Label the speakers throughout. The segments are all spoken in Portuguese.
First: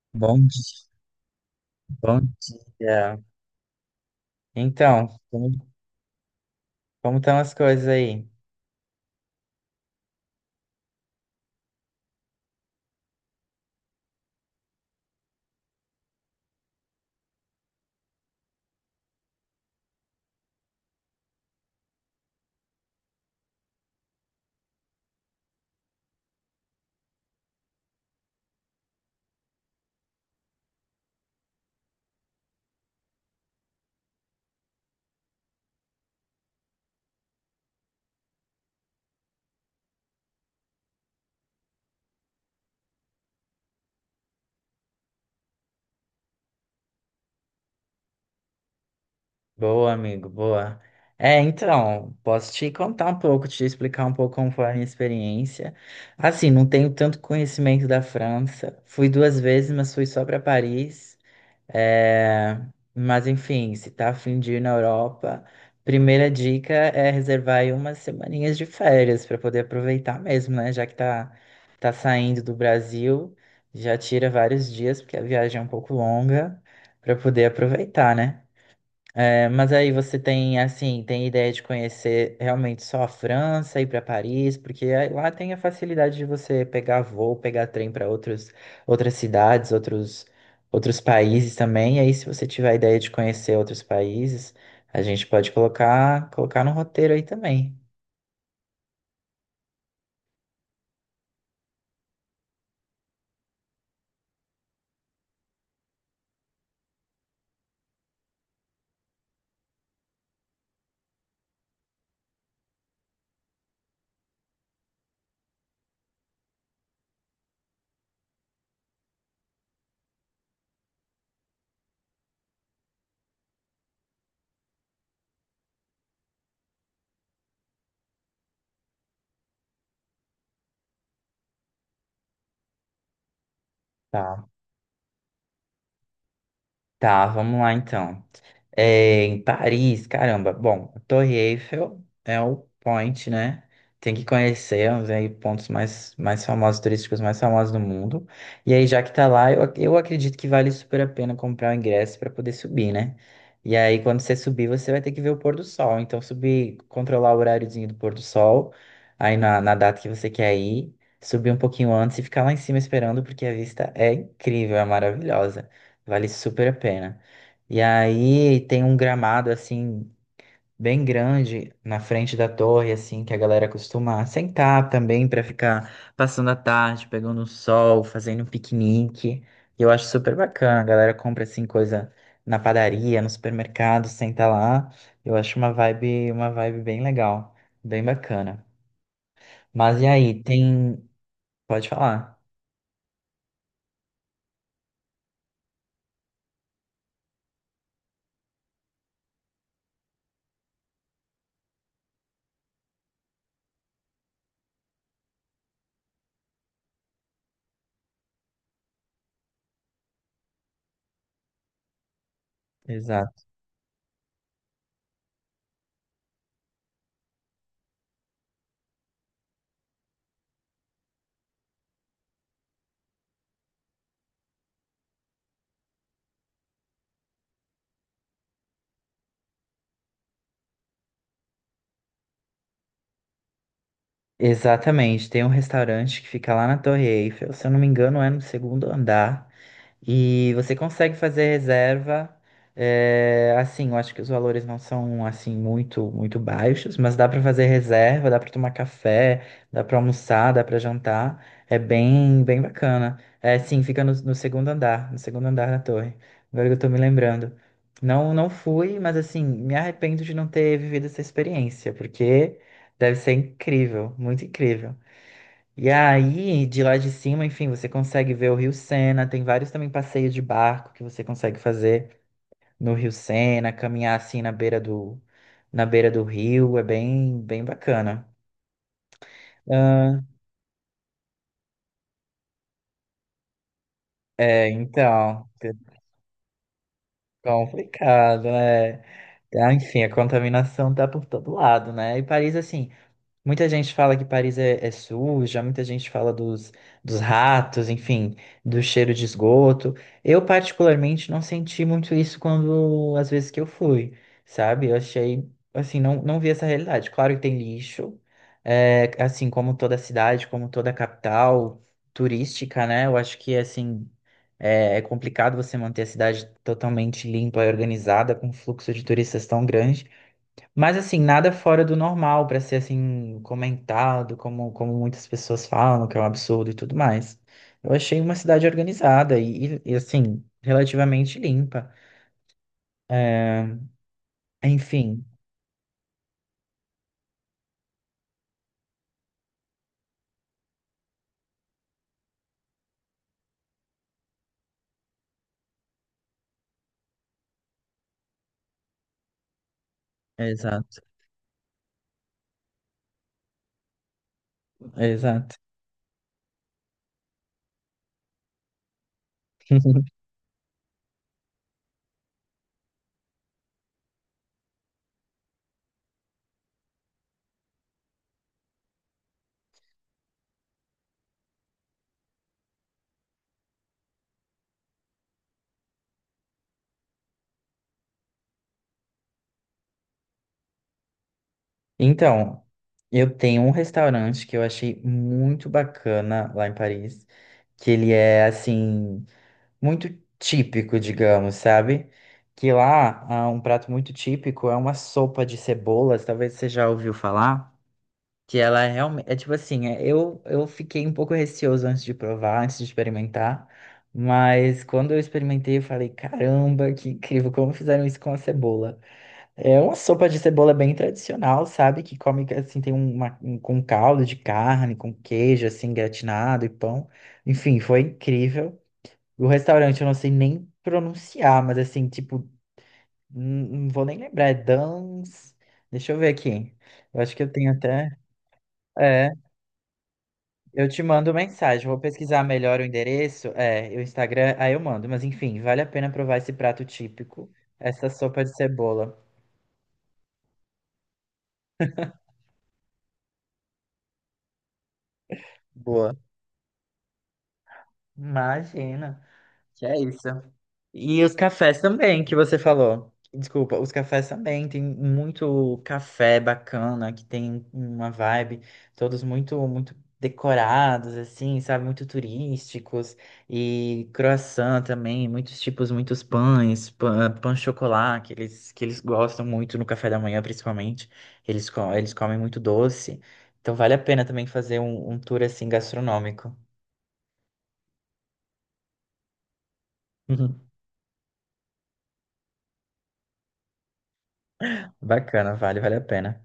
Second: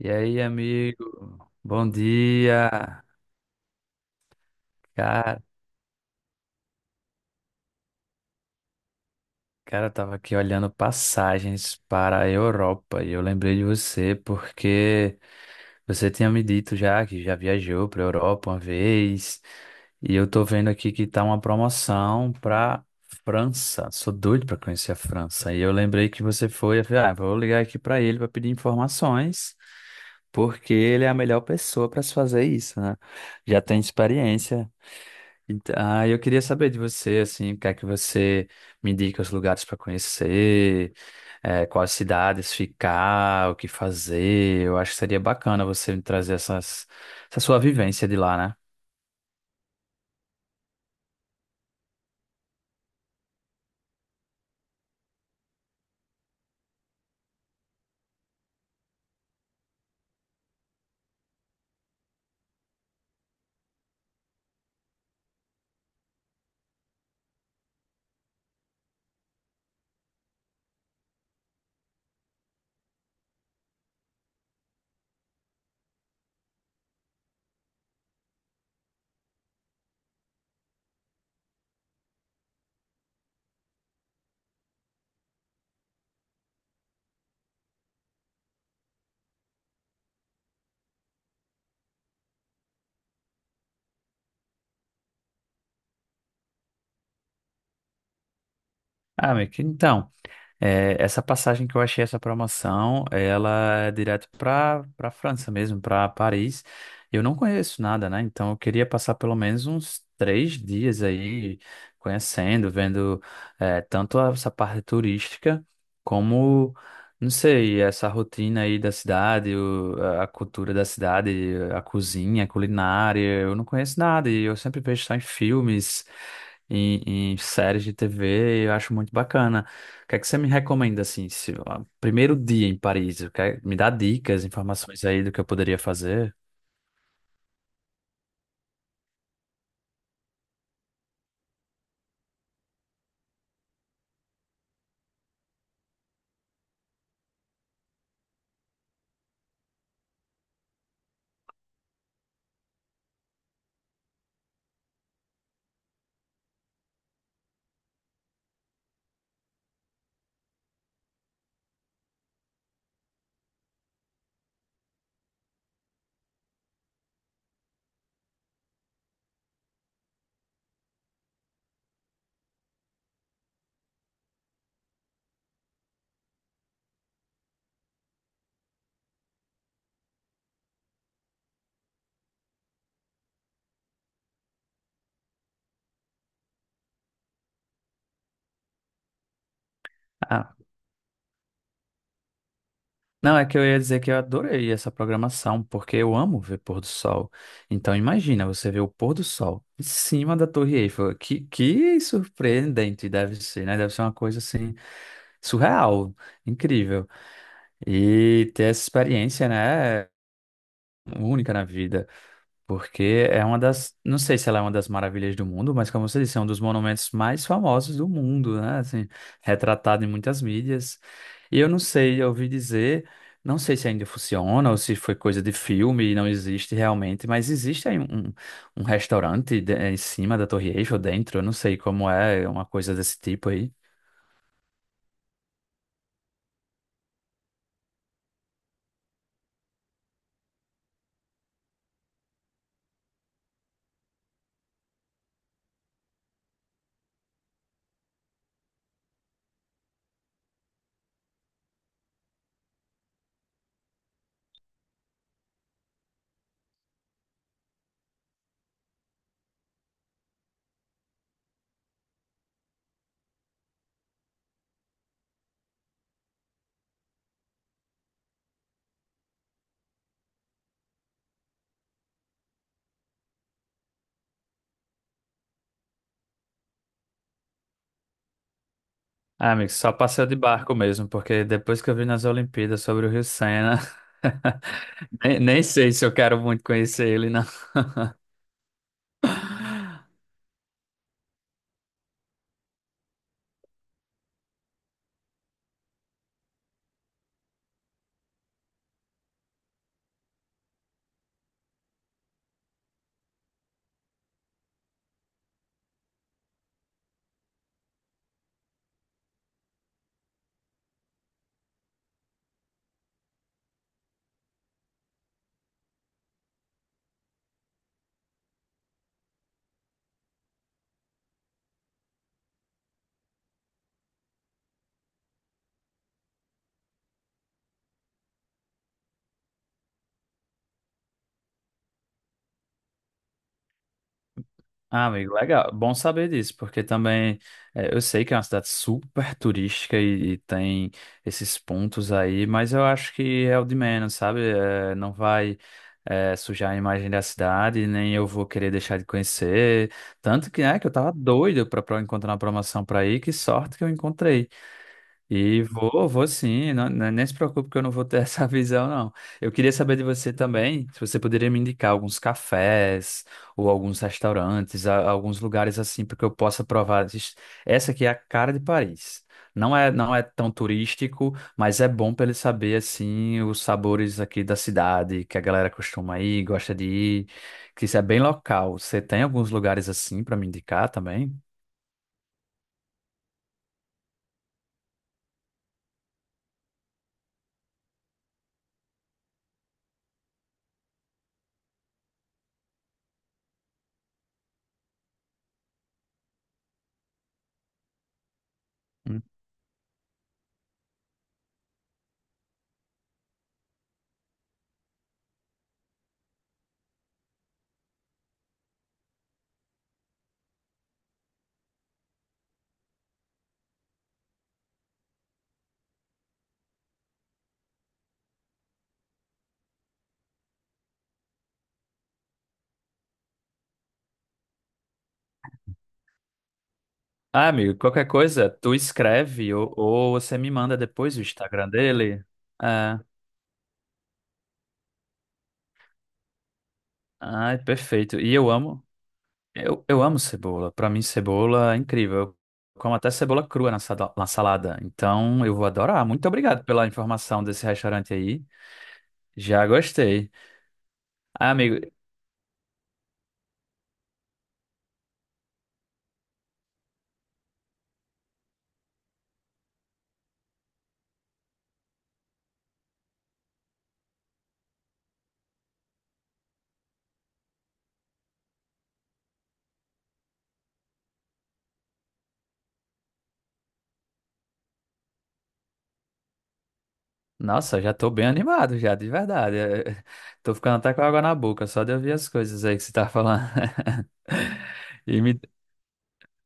Speaker 1: E aí,
Speaker 2: Bom dia,
Speaker 1: amigo? Bom
Speaker 2: bom
Speaker 1: dia!
Speaker 2: dia. Então,
Speaker 1: Cara,
Speaker 2: como estão as coisas aí?
Speaker 1: cara, eu tava aqui olhando passagens para a Europa e eu lembrei de você porque você tinha me dito já que já viajou para a Europa uma vez e eu tô vendo aqui que tá uma promoção para França. Sou doido para conhecer a França e eu lembrei que você foi. Eu falei, ah, vou ligar aqui para ele para pedir informações porque ele é a melhor pessoa para se fazer isso, né? Já tem experiência. Então, ah, eu queria saber de você, assim, o que é que você me indica os lugares para conhecer, eh, quais cidades ficar, o que fazer. Eu acho que seria bacana você me trazer essa sua vivência de lá, né?
Speaker 2: Boa, amigo, boa. É, então, posso te contar um pouco, te explicar um pouco como foi a minha experiência. Assim, não tenho tanto conhecimento da França. Fui duas vezes, mas fui só para Paris. É, mas enfim, se tá a fim de ir na Europa, primeira dica é reservar aí umas semaninhas de férias para poder aproveitar mesmo, né? Já que tá saindo do Brasil, já tira vários dias, porque a viagem é um pouco longa, para poder aproveitar, né? É, mas aí você tem, assim, tem ideia de conhecer realmente só a França, ir para Paris, porque aí lá tem a facilidade de você pegar voo, pegar trem para outras cidades, outros países também. E aí, se você tiver a ideia de conhecer outros países, a gente pode colocar no roteiro aí também.
Speaker 1: Ah, meio que então. É, essa passagem que eu achei, essa promoção, ela é direto para França mesmo, para Paris. Eu não conheço nada, né? Então eu queria passar pelo menos uns três dias aí conhecendo, vendo é, tanto essa parte turística como, não sei, essa rotina aí da cidade, a cultura da cidade, a cozinha, a culinária. Eu não conheço nada e eu sempre vejo só em filmes, em séries de TV. Eu acho muito bacana. O que é que você me recomenda, assim, se, ó, primeiro dia em Paris? Me dá dicas,
Speaker 2: Tá,
Speaker 1: informações aí do que eu poderia fazer?
Speaker 2: tá, vamos lá então. É, em Paris, caramba. Bom, a Torre Eiffel é o point, né? Tem que conhecer os aí pontos mais famosos, turísticos mais famosos do mundo. E aí, já que tá lá, eu acredito que vale super a pena comprar o ingresso para poder subir, né? E aí, quando você subir, você vai ter que ver o pôr do sol. Então, subir, controlar o horáriozinho do pôr do sol, aí na data que você quer ir, subir um pouquinho antes e ficar lá em cima esperando, porque a vista é incrível, é maravilhosa. Vale super a pena. E aí tem um gramado assim bem grande na frente da torre, assim, que a galera costuma sentar também para ficar passando a tarde, pegando o sol, fazendo um piquenique. E eu acho super bacana. A galera compra assim coisa na padaria, no supermercado, senta lá. Eu acho uma vibe bem legal, bem bacana. Mas e aí,
Speaker 1: Ah,
Speaker 2: pode falar.
Speaker 1: não, é que eu ia dizer que eu adorei essa programação, porque eu amo ver pôr do sol. Então, imagina você ver o pôr do sol em cima da Torre Eiffel. Que surpreendente deve ser, né? Deve ser uma coisa, assim, surreal, incrível. E ter essa experiência, né? Única na vida. Porque é
Speaker 2: Exato.
Speaker 1: uma das, não sei se ela é uma das maravilhas do mundo, mas como você disse, é um dos monumentos mais famosos do mundo, né? Assim, retratado em muitas mídias. E eu não sei, eu ouvi dizer, não sei se ainda funciona ou se foi coisa de filme e não existe realmente, mas existe aí um restaurante em cima da Torre Eiffel, dentro, eu não sei como é, uma coisa desse tipo aí.
Speaker 2: Exatamente, tem um restaurante que fica lá na Torre Eiffel, se eu não me engano, é no segundo andar. E você consegue fazer reserva. É, assim, eu acho que os valores não são assim muito muito baixos, mas dá para fazer reserva, dá para tomar café, dá para almoçar, dá para jantar. É bem bem bacana. É, sim, fica no segundo andar da torre. Agora que eu tô me lembrando. Não fui, mas assim, me arrependo de não ter vivido essa experiência, porque deve ser incrível, muito incrível. E aí, de lá de cima, enfim, você consegue ver o Rio Sena. Tem vários também passeios de barco que você consegue fazer no Rio Sena, caminhar assim na beira do rio. É bem, bem bacana.
Speaker 1: Ah, amigo, só
Speaker 2: Ah,
Speaker 1: passeio de barco mesmo, porque depois que eu vi nas Olimpíadas sobre o Rio Sena,
Speaker 2: é,
Speaker 1: nem,
Speaker 2: então,
Speaker 1: nem
Speaker 2: que
Speaker 1: sei se eu quero muito conhecer ele, não.
Speaker 2: complicado, né? Ah, enfim, a contaminação tá por todo lado, né? E Paris, assim, muita gente fala que Paris é suja, muita gente fala dos ratos, enfim, do cheiro de esgoto. Eu, particularmente, não senti muito isso quando, às vezes que eu fui, sabe? Eu achei, assim, não vi essa realidade. Claro que tem lixo, é, assim, como toda cidade, como toda capital turística, né? Eu acho que, assim, é complicado você manter a cidade totalmente limpa e organizada, com um fluxo de turistas tão grande. Mas assim, nada fora do normal para ser assim comentado, como muitas pessoas falam, que é um absurdo e tudo mais. Eu achei uma cidade organizada e, assim, relativamente limpa. É,
Speaker 1: Ah,
Speaker 2: enfim,
Speaker 1: amigo, legal. Bom saber disso, porque também eh, eu sei que é uma cidade super turística e tem esses pontos aí, mas eu acho que é o de menos, sabe? Eh, não vai eh, sujar a imagem da cidade, nem eu vou querer deixar de conhecer. Tanto que, né, que eu
Speaker 2: exato,
Speaker 1: tava doido pra, pra encontrar uma promoção pra ir, que sorte que eu encontrei.
Speaker 2: exato.
Speaker 1: E vou, vou sim, não, nem se preocupe que eu não vou ter essa visão, não. Eu queria saber de você também, se você poderia me indicar alguns cafés ou alguns restaurantes, alguns lugares assim, para que eu possa provar. Essa aqui é a cara de Paris. Não é, não é tão turístico, mas é bom para ele saber assim os sabores aqui da cidade, que a galera costuma ir, gosta de ir, que isso é bem local. Você tem alguns lugares assim para me indicar também?
Speaker 2: Então, eu tenho um restaurante que eu achei muito bacana lá em Paris, que ele é assim, muito típico, digamos, sabe? Que lá, ah, um prato muito típico é uma sopa de cebolas, talvez você já ouviu falar, que ela é realmente, é tipo assim, eu fiquei um pouco receoso antes de provar, antes de experimentar, mas quando eu experimentei, eu falei, caramba, que incrível, como fizeram isso com a cebola? É uma sopa de cebola bem tradicional, sabe? Que come, assim, tem com caldo de carne, com queijo, assim, gratinado e pão. Enfim, foi incrível. O restaurante eu não sei nem pronunciar, mas assim, tipo, não vou nem lembrar. É Dans. Deixa eu ver aqui. Eu acho que
Speaker 1: Ah,
Speaker 2: eu tenho
Speaker 1: amigo, qualquer
Speaker 2: até.
Speaker 1: coisa, tu
Speaker 2: É,
Speaker 1: escreve ou você me manda
Speaker 2: eu te
Speaker 1: depois o
Speaker 2: mando
Speaker 1: Instagram
Speaker 2: mensagem. Vou
Speaker 1: dele.
Speaker 2: pesquisar melhor o
Speaker 1: Ah,
Speaker 2: endereço. É, o Instagram, aí eu mando. Mas enfim, vale a pena provar esse prato típico,
Speaker 1: ai,
Speaker 2: essa
Speaker 1: perfeito. E
Speaker 2: sopa
Speaker 1: eu
Speaker 2: de
Speaker 1: amo,
Speaker 2: cebola.
Speaker 1: eu amo cebola. Pra mim, cebola é incrível. Eu como até cebola crua na salada. Então, eu vou adorar.
Speaker 2: Boa.
Speaker 1: Muito obrigado pela informação desse restaurante aí.
Speaker 2: Imagina.
Speaker 1: Já
Speaker 2: Que é isso.
Speaker 1: gostei.
Speaker 2: E os
Speaker 1: Ah, amigo,
Speaker 2: cafés também, que você falou. Desculpa, os cafés também. Tem muito café bacana, que tem uma vibe, todos muito, muito decorados, assim, sabe? Muito turísticos. E croissant também, muitos tipos, muitos pães, pão, de chocolate, que eles gostam muito no café da manhã, principalmente. Eles comem muito doce. Então vale a pena também fazer um tour assim gastronômico.
Speaker 1: nossa, já tô bem animado já, de verdade. Eh, tô ficando até com água na boca, só de ouvir as coisas aí que você tá falando. E me
Speaker 2: Bacana, vale a pena.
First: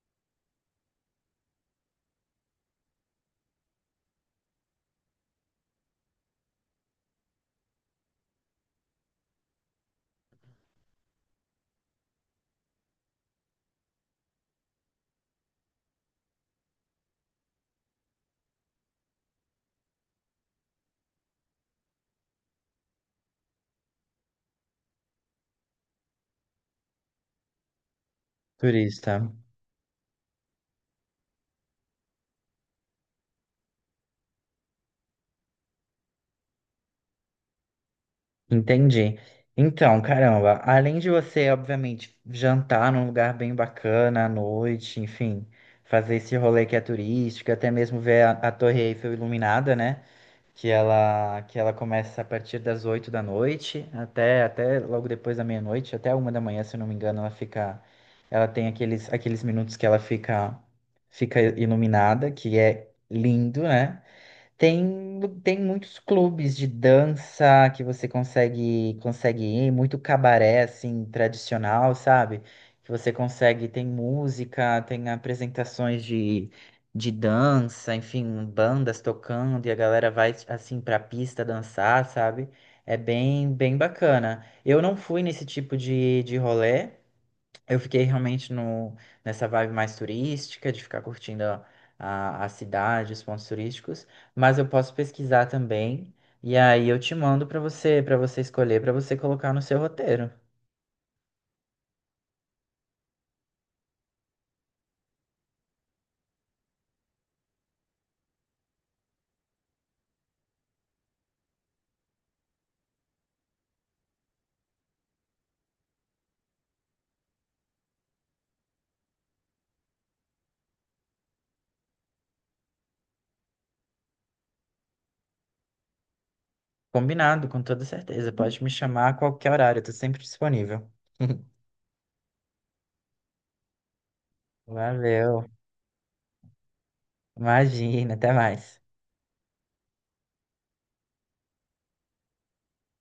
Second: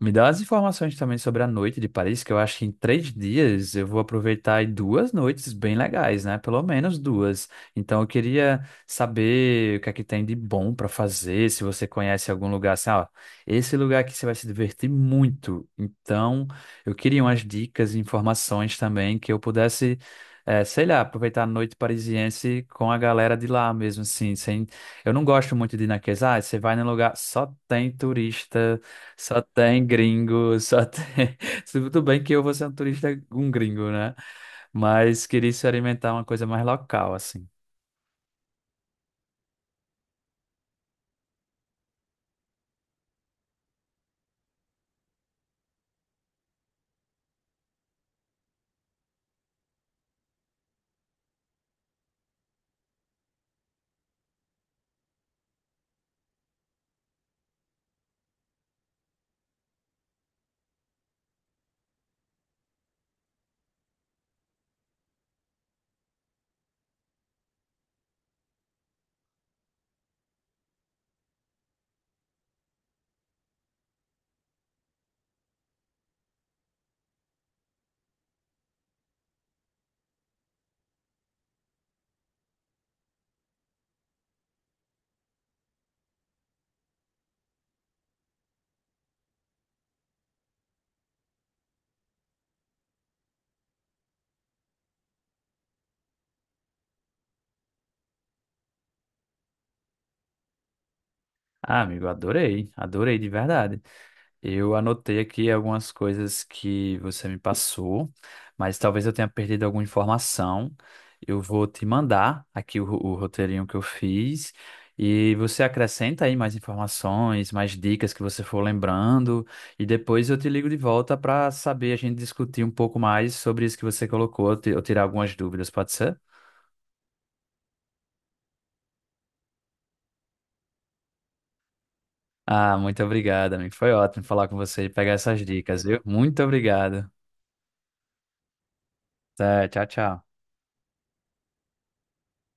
Speaker 1: Me dá as informações também sobre a noite de Paris, que eu acho que em três dias eu vou aproveitar aí duas noites bem legais, né? Pelo menos duas. Então eu queria saber o que é que tem de bom para fazer, se você conhece algum lugar assim, ó, esse lugar aqui você vai se divertir muito. Então eu queria umas dicas e informações também que eu pudesse, eh, sei lá, aproveitar a noite parisiense com a galera de lá mesmo, assim, sem... Eu não gosto muito de ir naqueles, ah, você vai num lugar, só tem turista
Speaker 2: Turista.
Speaker 1: só tem gringo, só tem. Tudo bem que eu vou ser um turista, um gringo, né? Mas queria experimentar uma coisa mais local, assim.
Speaker 2: Entendi. Então, caramba, além de você, obviamente, jantar num lugar bem bacana à noite, enfim, fazer esse rolê que é turístico, até mesmo ver a Torre Eiffel iluminada, né? Que ela começa a partir das 8 da noite até logo depois da meia-noite, até 1 da manhã, se eu não me engano, ela tem aqueles minutos que ela fica iluminada, que é lindo, né? Tem muitos clubes de dança que você consegue ir, muito cabaré assim tradicional, sabe? Que você consegue, tem música, tem apresentações de dança, enfim, bandas tocando e a galera vai assim pra pista dançar, sabe? É bem bem bacana. Eu não fui nesse tipo de rolê, eu fiquei realmente no, nessa vibe mais turística, de ficar curtindo a cidade, os pontos turísticos, mas eu posso pesquisar também, e aí eu te mando para você escolher, para você colocar no seu roteiro.
Speaker 1: Ah, amigo, adorei, adorei de verdade. Eu anotei aqui algumas coisas que você me passou, mas talvez eu tenha perdido alguma informação. Eu vou te mandar aqui o, o roteirinho que eu fiz e você acrescenta aí mais informações, mais dicas que você for lembrando e depois eu te ligo de volta para saber a gente discutir um pouco mais sobre isso que você colocou, eu tirar algumas dúvidas, pode ser?
Speaker 2: Combinado, com toda certeza. Pode me chamar a qualquer horário, eu tô sempre disponível.
Speaker 1: Ah, muito obrigado, amigo. Foi ótimo falar com você e pegar essas
Speaker 2: Valeu.
Speaker 1: dicas, viu? Muito obrigado.
Speaker 2: Imagina, até mais.
Speaker 1: Tá, tchau, tchau.